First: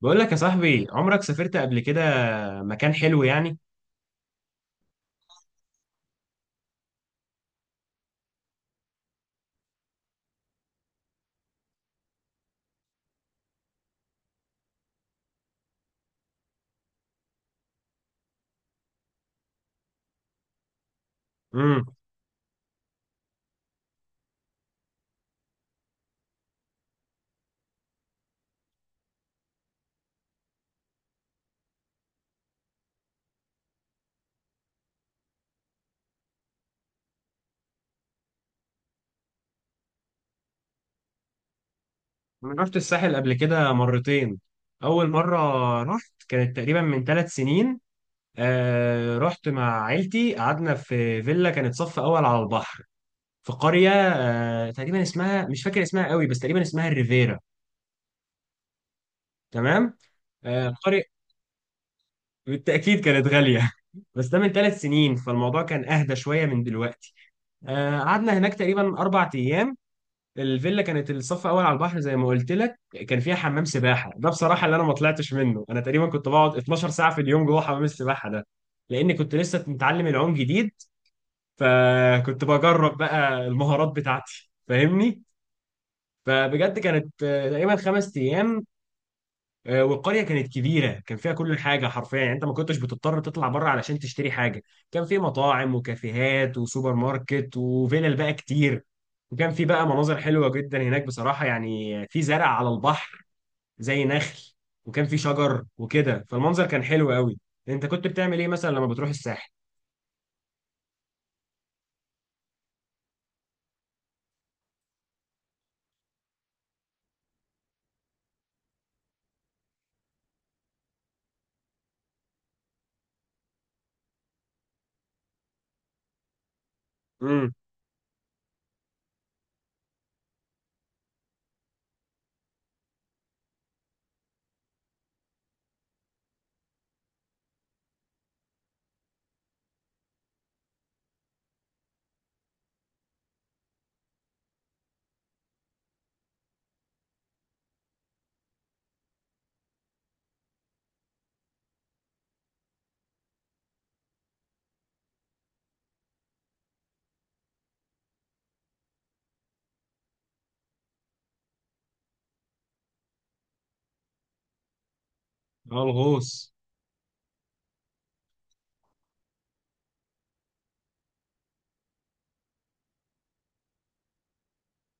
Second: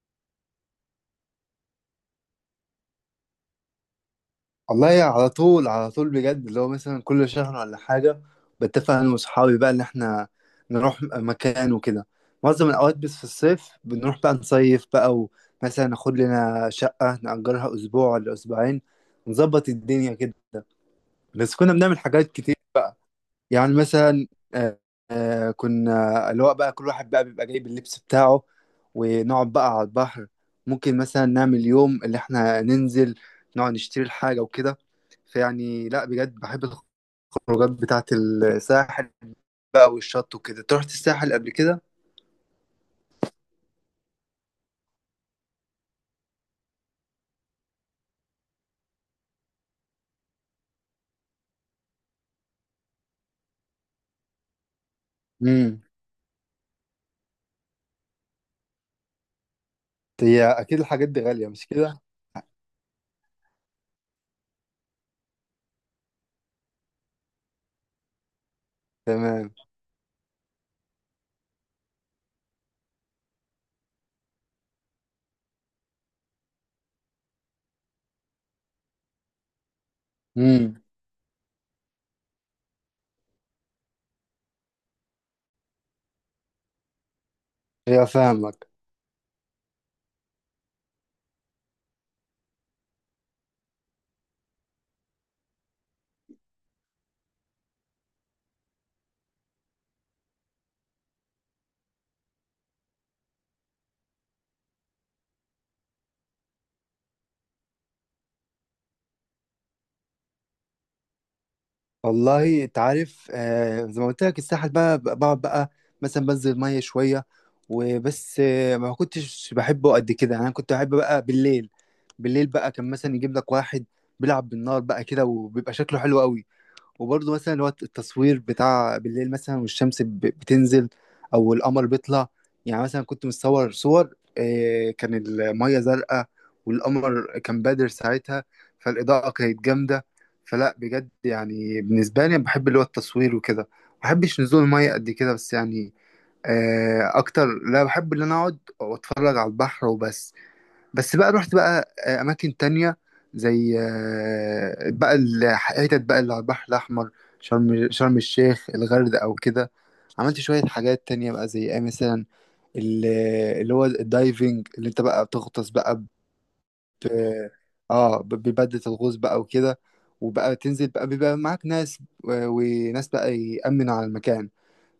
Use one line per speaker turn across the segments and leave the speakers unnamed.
بقول لك يا صاحبي، عمرك سافرت قبل كده؟ مكان حلو يعني.
والله يعني على طول على طول بجد اللي هو مثلا كل شهر ولا حاجة. بتفق أنا وصحابي بقى إن إحنا نروح مكان وكده. معظم الأوقات بس في الصيف بنروح بقى نصيف بقى. ومثلا ناخد لنا شقة نأجرها أسبوع ولا أسبوعين، نظبط الدنيا كده. بس كنا
امم.
بنعمل حاجات كتير. يعني مثلا آه، كنا اللي هو بقى كل واحد بقى بيبقى جايب اللبس بتاعه ونقعد بقى على البحر. ممكن مثلا نعمل يوم اللي احنا ننزل نقعد نشتري الحاجة وكده. فيعني لا بجد بحب الخروجات بتاعة الساحل بقى والشط وكده. أنت رحت الساحل قبل كده؟
انا رحت الساحل قبل كده مرتين. اول مره رحت كانت تقريبا من 3 سنين. آه، رحت مع عيلتي، قعدنا في فيلا كانت صف اول على البحر في قريه. آه، تقريبا اسمها، مش فاكر
امم.
اسمها قوي، بس تقريبا اسمها الريفيرا. تمام.
هي
آه،
اكيد
قريه.
الحاجات دي غالية مش كده؟
بالتاكيد كانت غاليه. بس ده من 3 سنين فالموضوع كان اهدى شويه من دلوقتي. آه، قعدنا هناك تقريبا اربع
تمام.
ايام الفيلا كانت الصف اول على البحر زي ما قلت لك. كان فيها حمام سباحه، ده بصراحه اللي انا ما طلعتش منه. انا تقريبا كنت بقعد 12 ساعه في اليوم جوه حمام السباحه ده لاني كنت لسه متعلم العوم جديد.
امم.
فكنت بجرب بقى المهارات بتاعتي. فاهمني؟ فبجد كانت تقريبا
هي
5 ايام.
فاهمك.
والقريه كانت كبيره، كان فيها كل حاجه حرفيا، يعني انت ما كنتش بتضطر تطلع بره علشان تشتري حاجه. كان في مطاعم وكافيهات وسوبر ماركت وفيلل بقى كتير. وكان في بقى مناظر حلوه جدا هناك بصراحه، يعني في زرع على البحر زي نخل، وكان في شجر وكده فالمنظر كان حلو قوي. انت كنت بتعمل ايه مثلا لما بتروح الساحل؟
والله انت عارف، آه زي ما قلت لك الساحل بقعد بقى مثلا بنزل ميه شويه وبس. آه، ما كنتش بحبه قد كده، يعني انا كنت بحب بقى بالليل. بالليل بقى كان مثلا يجيب لك واحد بيلعب بالنار بقى كده وبيبقى شكله حلو قوي. وبرضه
امم.
مثلا اللي هو التصوير بتاع بالليل، مثلا والشمس بتنزل او القمر بيطلع. يعني مثلا كنت متصور صور، كان المية زرقاء والقمر كان بادر ساعتها، فالإضاءة كانت جامدة. فلا بجد يعني بالنسبة لي بحب اللي هو التصوير وكده، ما بحبش نزول المية قد كده، بس يعني أكتر لا بحب اللي أنا أقعد وأتفرج على البحر وبس. بس بقى رحت بقى اماكن تانية زي بقى الحتت بقى اللي على البحر الاحمر. شرم الشيخ، الغردقة او كده. عملت شوية حاجات تانية بقى زي ايه مثلا؟ ال- اللي هو الدايفنج، اللي انت بقى بتغطس
اه،
بقى.
الغوص.
ت- بيبدل الغوص بقى وكده. وبقى تنزل بقى، بيبقى معاك ناس وناس بقى يأمن على المكان.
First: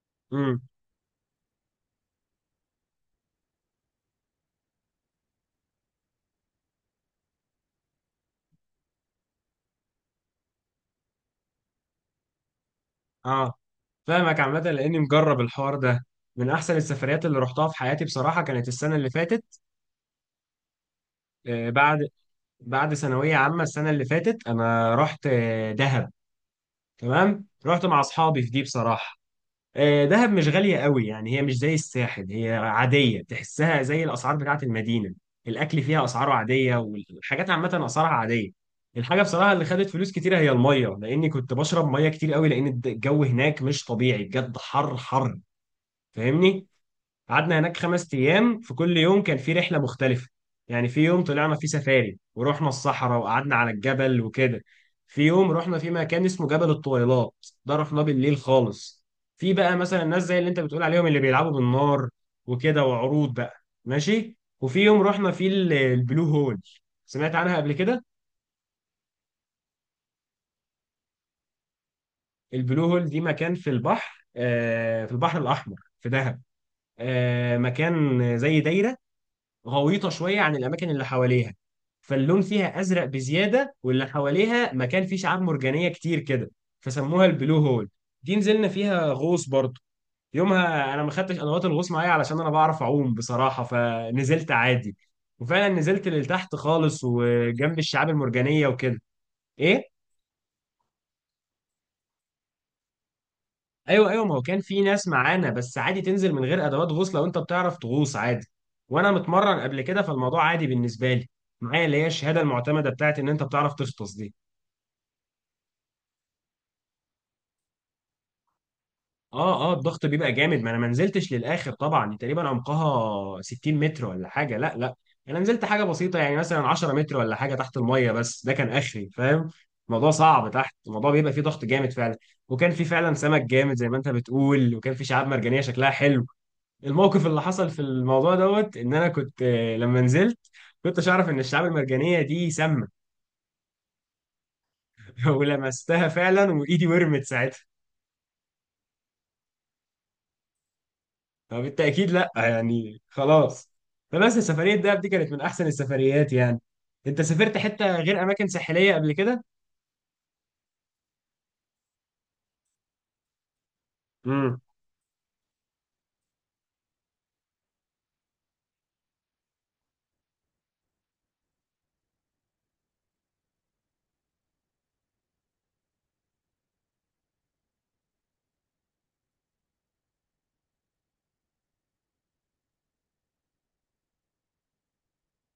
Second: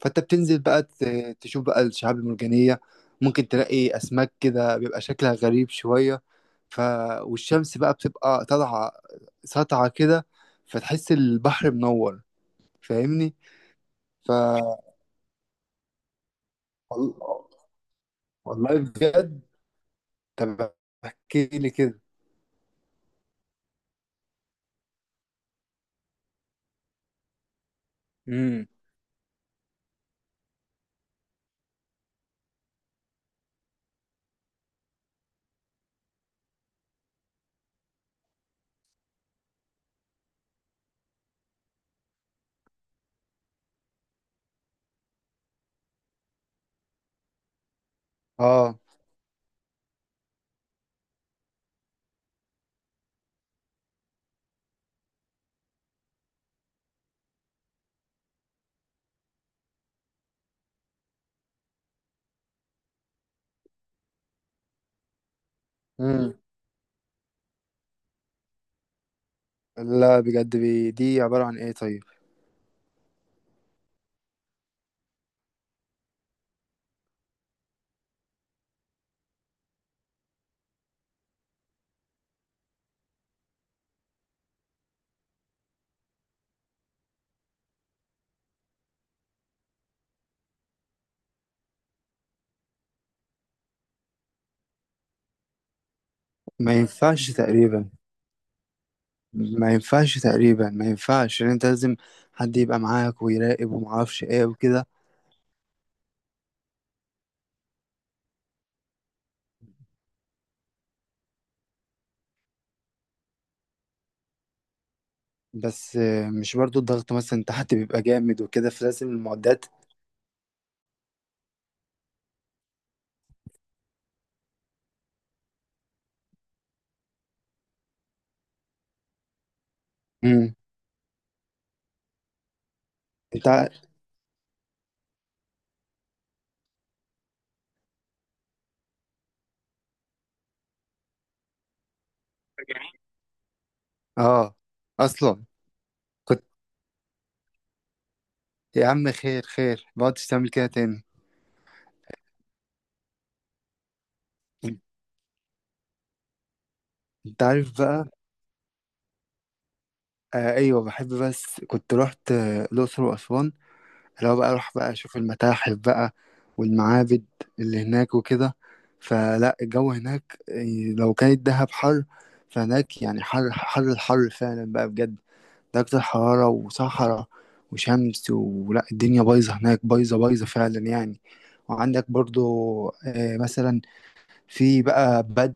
فانت بتنزل
امم.
بقى تشوف بقى الشعاب المرجانية. ممكن تلاقي أسماك كده بيبقى شكلها غريب شوية. ف والشمس بقى بتبقى طالعة ساطعة كده، فتحس البحر منور. فاهمني.
اه،
ف
فاهمك عامه لاني مجرب الحوار ده. من احسن
وال-
السفريات اللي رحتها في حياتي بصراحه كانت
والله
السنه اللي
بجد.
فاتت.
طب احكي لي كده.
بعد ثانوية عامة السنة اللي فاتت أنا رحت دهب. تمام. رحت مع أصحابي في دي
امم.
بصراحة. دهب مش غالية قوي، يعني هي مش زي الساحل، هي عادية تحسها زي الأسعار بتاعة المدينة. الأكل فيها أسعاره عادية، والحاجات عامة أسعارها عادية. الحاجة بصراحة اللي خدت فلوس كتيرة هي المية، لأني كنت بشرب مية كتير قوي، لأن الجو هناك مش طبيعي بجد، حر حر. فاهمني؟ قعدنا هناك 5 ايام، في
اه.
كل يوم كان في رحله مختلفه. يعني في يوم طلعنا فيه سفاري ورحنا الصحراء وقعدنا على الجبل وكده. في يوم رحنا في مكان اسمه جبل الطويلات، ده رحناه بالليل خالص. في بقى مثلا الناس زي اللي انت بتقول عليهم، اللي بيلعبوا بالنار وكده، وعروض بقى. ماشي. وفي يوم رحنا فيه البلو هول. سمعت عنها قبل كده؟
لا بجد، دي عبارة عن ايه طيب؟
البلو هول دي مكان في البحر، في البحر الاحمر في دهب. مكان زي دايره، غويطة شوية عن الأماكن اللي حواليها، فاللون فيها أزرق بزيادة واللي حواليها مكان فيه شعاب مرجانية كتير كده، فسموها البلو هول. دي نزلنا فيها غوص برضه. يومها أنا ما خدتش أدوات الغوص معايا علشان أنا بعرف أعوم بصراحة فنزلت عادي. وفعلا نزلت لتحت
ما
خالص
ينفعش
وجنب
تقريبا،
الشعاب المرجانية وكده. إيه؟
ما ينفعش ان انت لازم حد يبقى معاك ويراقب
ايوه، ايوه،
ومعرفش
ما هو
ايه
كان في
وكده.
ناس معانا، بس عادي تنزل من غير ادوات غوص لو انت بتعرف تغوص عادي. وانا متمرن قبل كده فالموضوع عادي بالنسبه لي. معايا اللي هي الشهاده المعتمده بتاعت ان انت بتعرف تغطس دي.
بس آه، مش برضو الضغط مثلا تحت بيبقى جامد وكده فلازم المعدات.
اه، اه، الضغط بيبقى جامد، ما انا ما نزلتش للاخر طبعا، تقريبا عمقها 60 متر ولا حاجه، لا لا. انا نزلت حاجه بسيطه يعني مثلا 10 متر ولا حاجه تحت الميه، بس ده كان اخري. فاهم؟ الموضوع صعب
امم.
تحت، الموضوع بيبقى فيه ضغط جامد فعلا. وكان في فعلا سمك
انت ع-
جامد زي ما انت بتقول، وكان في شعاب مرجانيه شكلها حلو. الموقف اللي حصل في الموضوع دوت، ان انا كنت، لما نزلت كنتش اعرف ان الشعاب المرجانيه دي سامه.
اه اصلا
ولمستها
كنت.
فعلا وايدي ورمت ساعتها.
يا عم خير خير، ما عدتش تعمل كده تاني.
فبالتاكيد لا، يعني خلاص. فبس سفريه دهب دي كانت من احسن السفريات يعني. انت
انت
سافرت
عارف
حته
بقى،
غير اماكن ساحليه قبل كده؟
آه ايوه بحب. بس كنت رحت الاقصر واسوان، اللي هو بقى
امم،
اروح بقى اشوف المتاحف بقى والمعابد اللي هناك وكده. فلا الجو هناك إيه، لو كانت دهب حر فهناك يعني حر حر، الحر فعلا بقى بجد، درجة حرارة وصحراء وشمس. ولا الدنيا بايظة هناك، بايظة بايظة فعلا يعني. وعندك برضو مثلا في بقى بدو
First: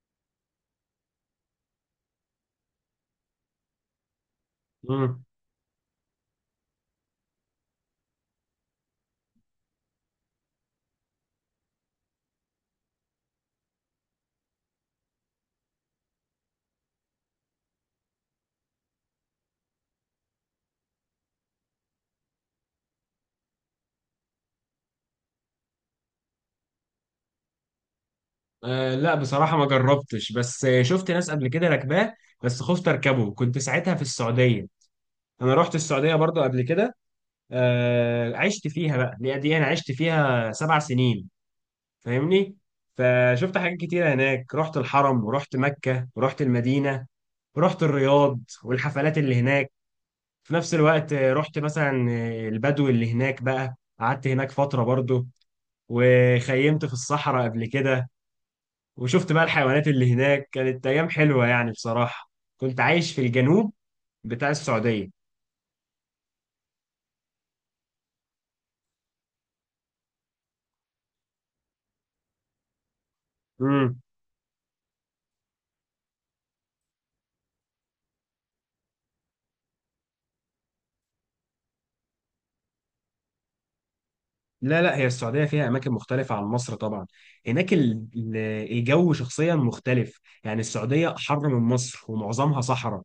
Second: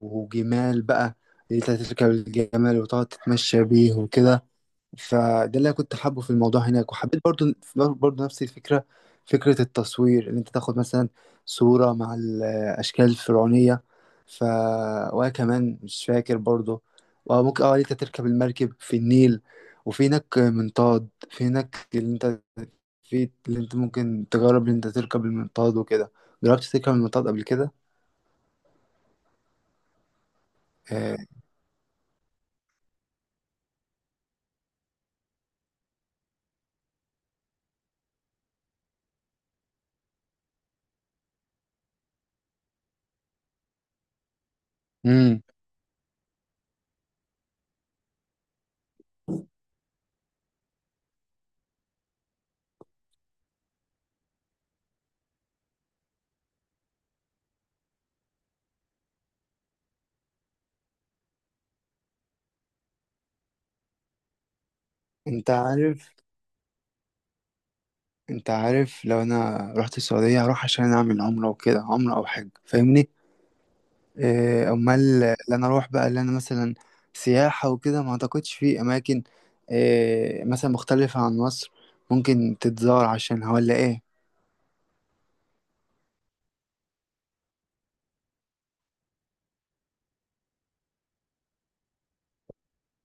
وجمال بقى، اللي انت تركب الجمال وتقعد تتمشى بيه وكده.
امم.
فده اللي أنا كنت حابه في الموضوع هناك. وحبيت برضو برضو نفس الفكرة، فكرة التصوير إن أنت تاخد مثلا صورة مع الأشكال الفرعونية. ف وأنا كمان مش فاكر برضو. وممكن اه إن أنت تركب المركب في النيل. وفي هناك منطاد، في هناك اللي أنت ممكن تجرب إن أنت تركب المنطاد وكده. جربت تركب المنطاد قبل كده؟
آه، لا بصراحه ما جربتش، بس شفت
آه.
ناس قبل كده راكباه. بس خفت اركبه، كنت ساعتها في السعوديه. انا رحت السعوديه برضو قبل كده. عشت فيها بقى، اللي هي دي انا عشت فيها 7 سنين. فاهمني؟ فشفت حاجات كتيرة هناك، رحت الحرم
امم.
ورحت مكة ورحت المدينة ورحت الرياض والحفلات اللي هناك. في نفس الوقت رحت مثلا البدو اللي هناك، بقى قعدت هناك فترة برضو. وخيمت في الصحراء قبل كده، وشفت بقى الحيوانات اللي هناك، كانت أيام حلوة يعني بصراحة. كنت عايش في الجنوب بتاع السعودية.
أنت عارف، انت عارف لو انا رحت السعودية هروح عشان اعمل عمرة وكده، عمرة او حج، فاهمني. اه، امال اللي انا اروح بقى، اللي انا مثلا سياحة وكده، ما اعتقدش في اماكن اه، مثلا مختلفة عن مصر ممكن تتزار عشانها ولا ايه.
لا لا، هي السعودية فيها أماكن مختلفة عن مصر طبعا. هناك الجو شخصيا مختلف، يعني السعودية حر من مصر ومعظمها صحراء.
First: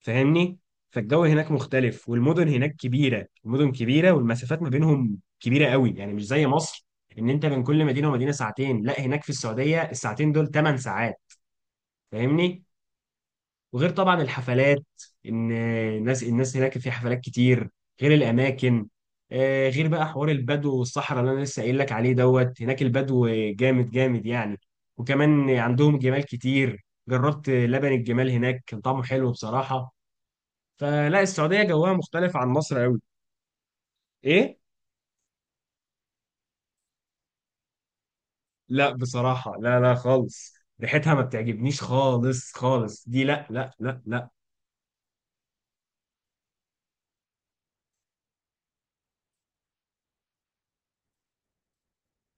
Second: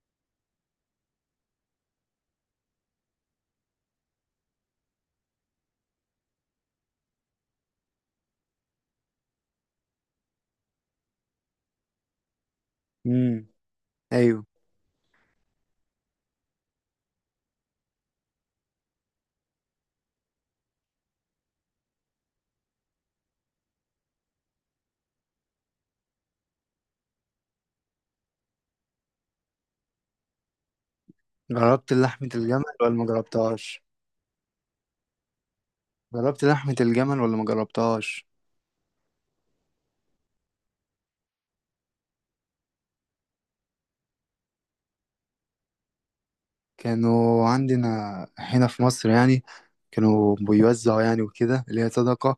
فاهمني؟ فالجو هناك مختلف، والمدن هناك كبيرة، المدن كبيرة والمسافات ما بينهم كبيرة قوي يعني، مش زي مصر إن أنت بين كل مدينة ومدينة ساعتين. لا، هناك في السعودية الساعتين دول 8 ساعات. فاهمني؟
امم.
وغير طبعا
ايوه.
الحفلات، ان الناس هناك في حفلات كتير. غير الاماكن. غير بقى حوار البدو والصحراء اللي انا لسه قايل لك عليه دوت، هناك البدو جامد جامد يعني. وكمان عندهم جمال كتير، جربت لبن الجمال هناك كان طعمه حلو بصراحة. فلا السعودية جوها
جربت لحمة
مختلف عن
الجمل
مصر
ولا
قوي.
ما جربتهاش
ايه؟
جربت لحمة الجمل ولا ما جربتهاش؟
لا بصراحة، لا لا خالص. ريحتها ما بتعجبنيش خالص خالص دي، لا لا لا لا.
كانوا عندنا هنا في مصر يعني، كانوا بيوزعوا يعني وكده اللي هي صدقة.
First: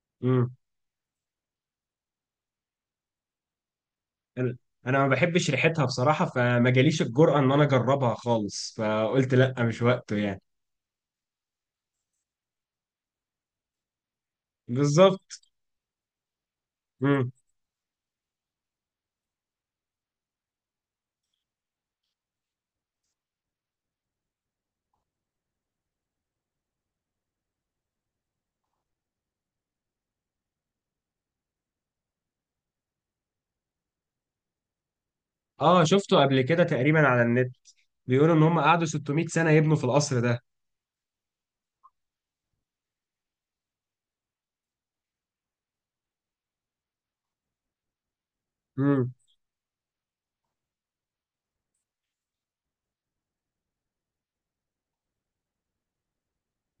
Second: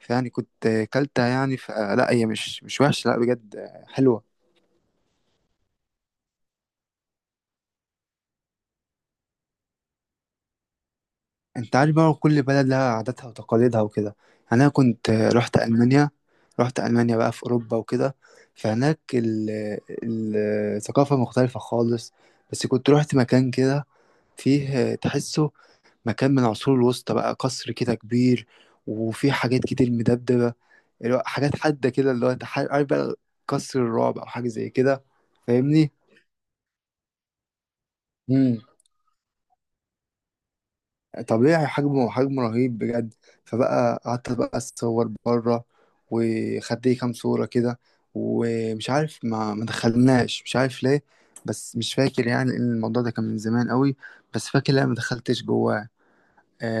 فيعني
مم.
كنت كلتها يعني، ف لا هي مش وحشة، لا بجد حلوة.
انا انا ما بحبش ريحتها بصراحه، فما جاليش الجرأه ان انا اجربها خالص. فقلت لا، مش وقته يعني.
انت عارف بقى كل بلد لها عاداتها وتقاليدها وكده. يعني انا كنت
بالظبط.
رحت ألمانيا، رحت ألمانيا
امم.
بقى في أوروبا وكده. فهناك ال- الثقافة مختلفة خالص. بس كنت رحت مكان كده فيه تحسه مكان من العصور الوسطى بقى، قصر كده كبير وفيه حاجات كتير مدبدبة، اللي هو حاجات حادة كده، اللي هو عارف بقى قصر الرعب أو حاجة زي كده،
اه،
فاهمني؟
شفته قبل كده تقريبا على النت. بيقولوا ان
امم.
هم قعدوا 600 سنه يبنوا في القصر ده.
طبيعي حجمه، رهيب بجد. فبقى قعدت بقى اتصور بره، وخدت لي كام صورة كده. ومش
امم.
عارف، ما دخلناش، مش عارف ليه. بس مش فاكر يعني ان الموضوع ده كان من زمان قوي، بس فاكر لا ما دخلتش جواه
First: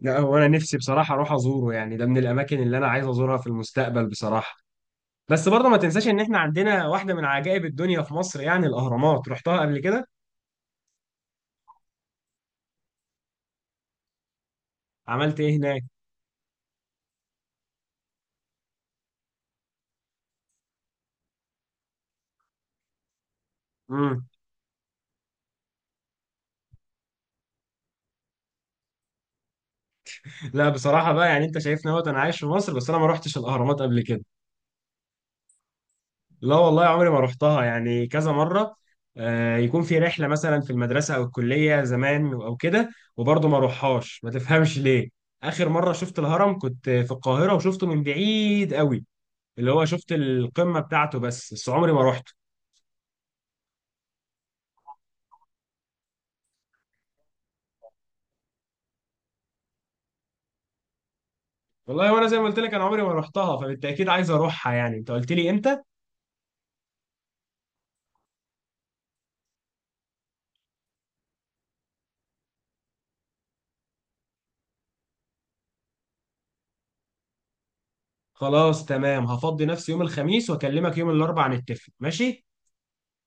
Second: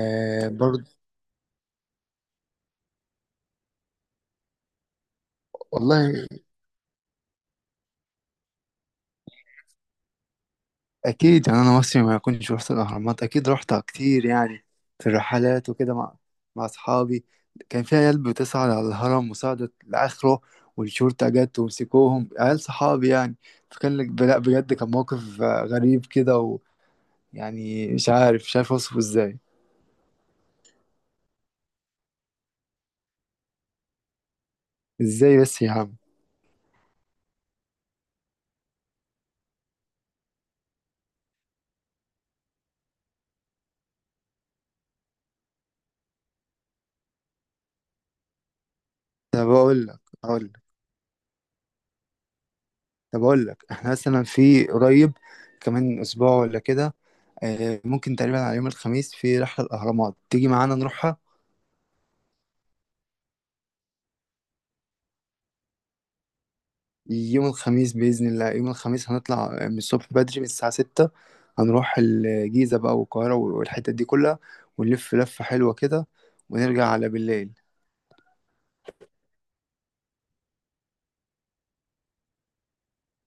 لا هو انا نفسي
برضه.
بصراحه اروح ازوره، يعني ده من الاماكن اللي انا عايز ازورها في المستقبل بصراحه. بس برضه ما تنساش ان
والله
احنا عندنا واحده من عجائب الدنيا في مصر، يعني الاهرامات رحتها قبل كده.
اكيد، يعني انا مصري ما كنتش رحت الاهرامات؟ اكيد رحتها كتير يعني، في
عملت ايه
الرحلات
هناك؟
وكده مع مع اصحابي. كان في عيال بتصعد على الهرم وصعدت لاخره، والشرطه جت ومسكوهم عيال صحابي يعني. فكان لك
امم.
لا بجد كان موقف غريب كده، ويعني مش عارف اوصفه ازاي.
لا بصراحه بقى، يعني انت شايفني اهوت انا عايش في مصر بس انا ما رحتش الاهرامات قبل كده.
ازاي بس يا عم؟
لا والله عمري ما رحتها، يعني كذا مرة يكون في رحلة مثلا في المدرسة أو الكلية زمان أو كده، وبرضه ما روحهاش ما تفهمش ليه. آخر مرة شفت الهرم كنت في القاهرة وشفته من بعيد قوي،
طب
اللي هو شفت القمة بتاعته، بس عمري ما روحته.
اقول لك احنا مثلا في قريب، كمان اسبوع ولا كده، ممكن تقريبا على يوم الخميس في رحله الاهرامات، تيجي معانا نروح؟
والله، وأنا زي ما قلت لك أنا عمري ما روحتها فبالتأكيد عايز أروحها. يعني أنت قلت لي إمتى؟
يوم الخميس بإذن الله، يوم الخميس هنطلع من الصبح بدري من الساعة 6. هنروح الجيزة بقى والقاهرة والحتت دي كلها، ونلف لفة حلوة كده، ونرجع على بالليل.
خلاص تمام، هفضي نفسي يوم الخميس وأكلمك يوم الأربعاء نتفق. ماشي؟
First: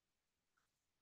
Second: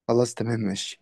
خلاص تمام ماشي.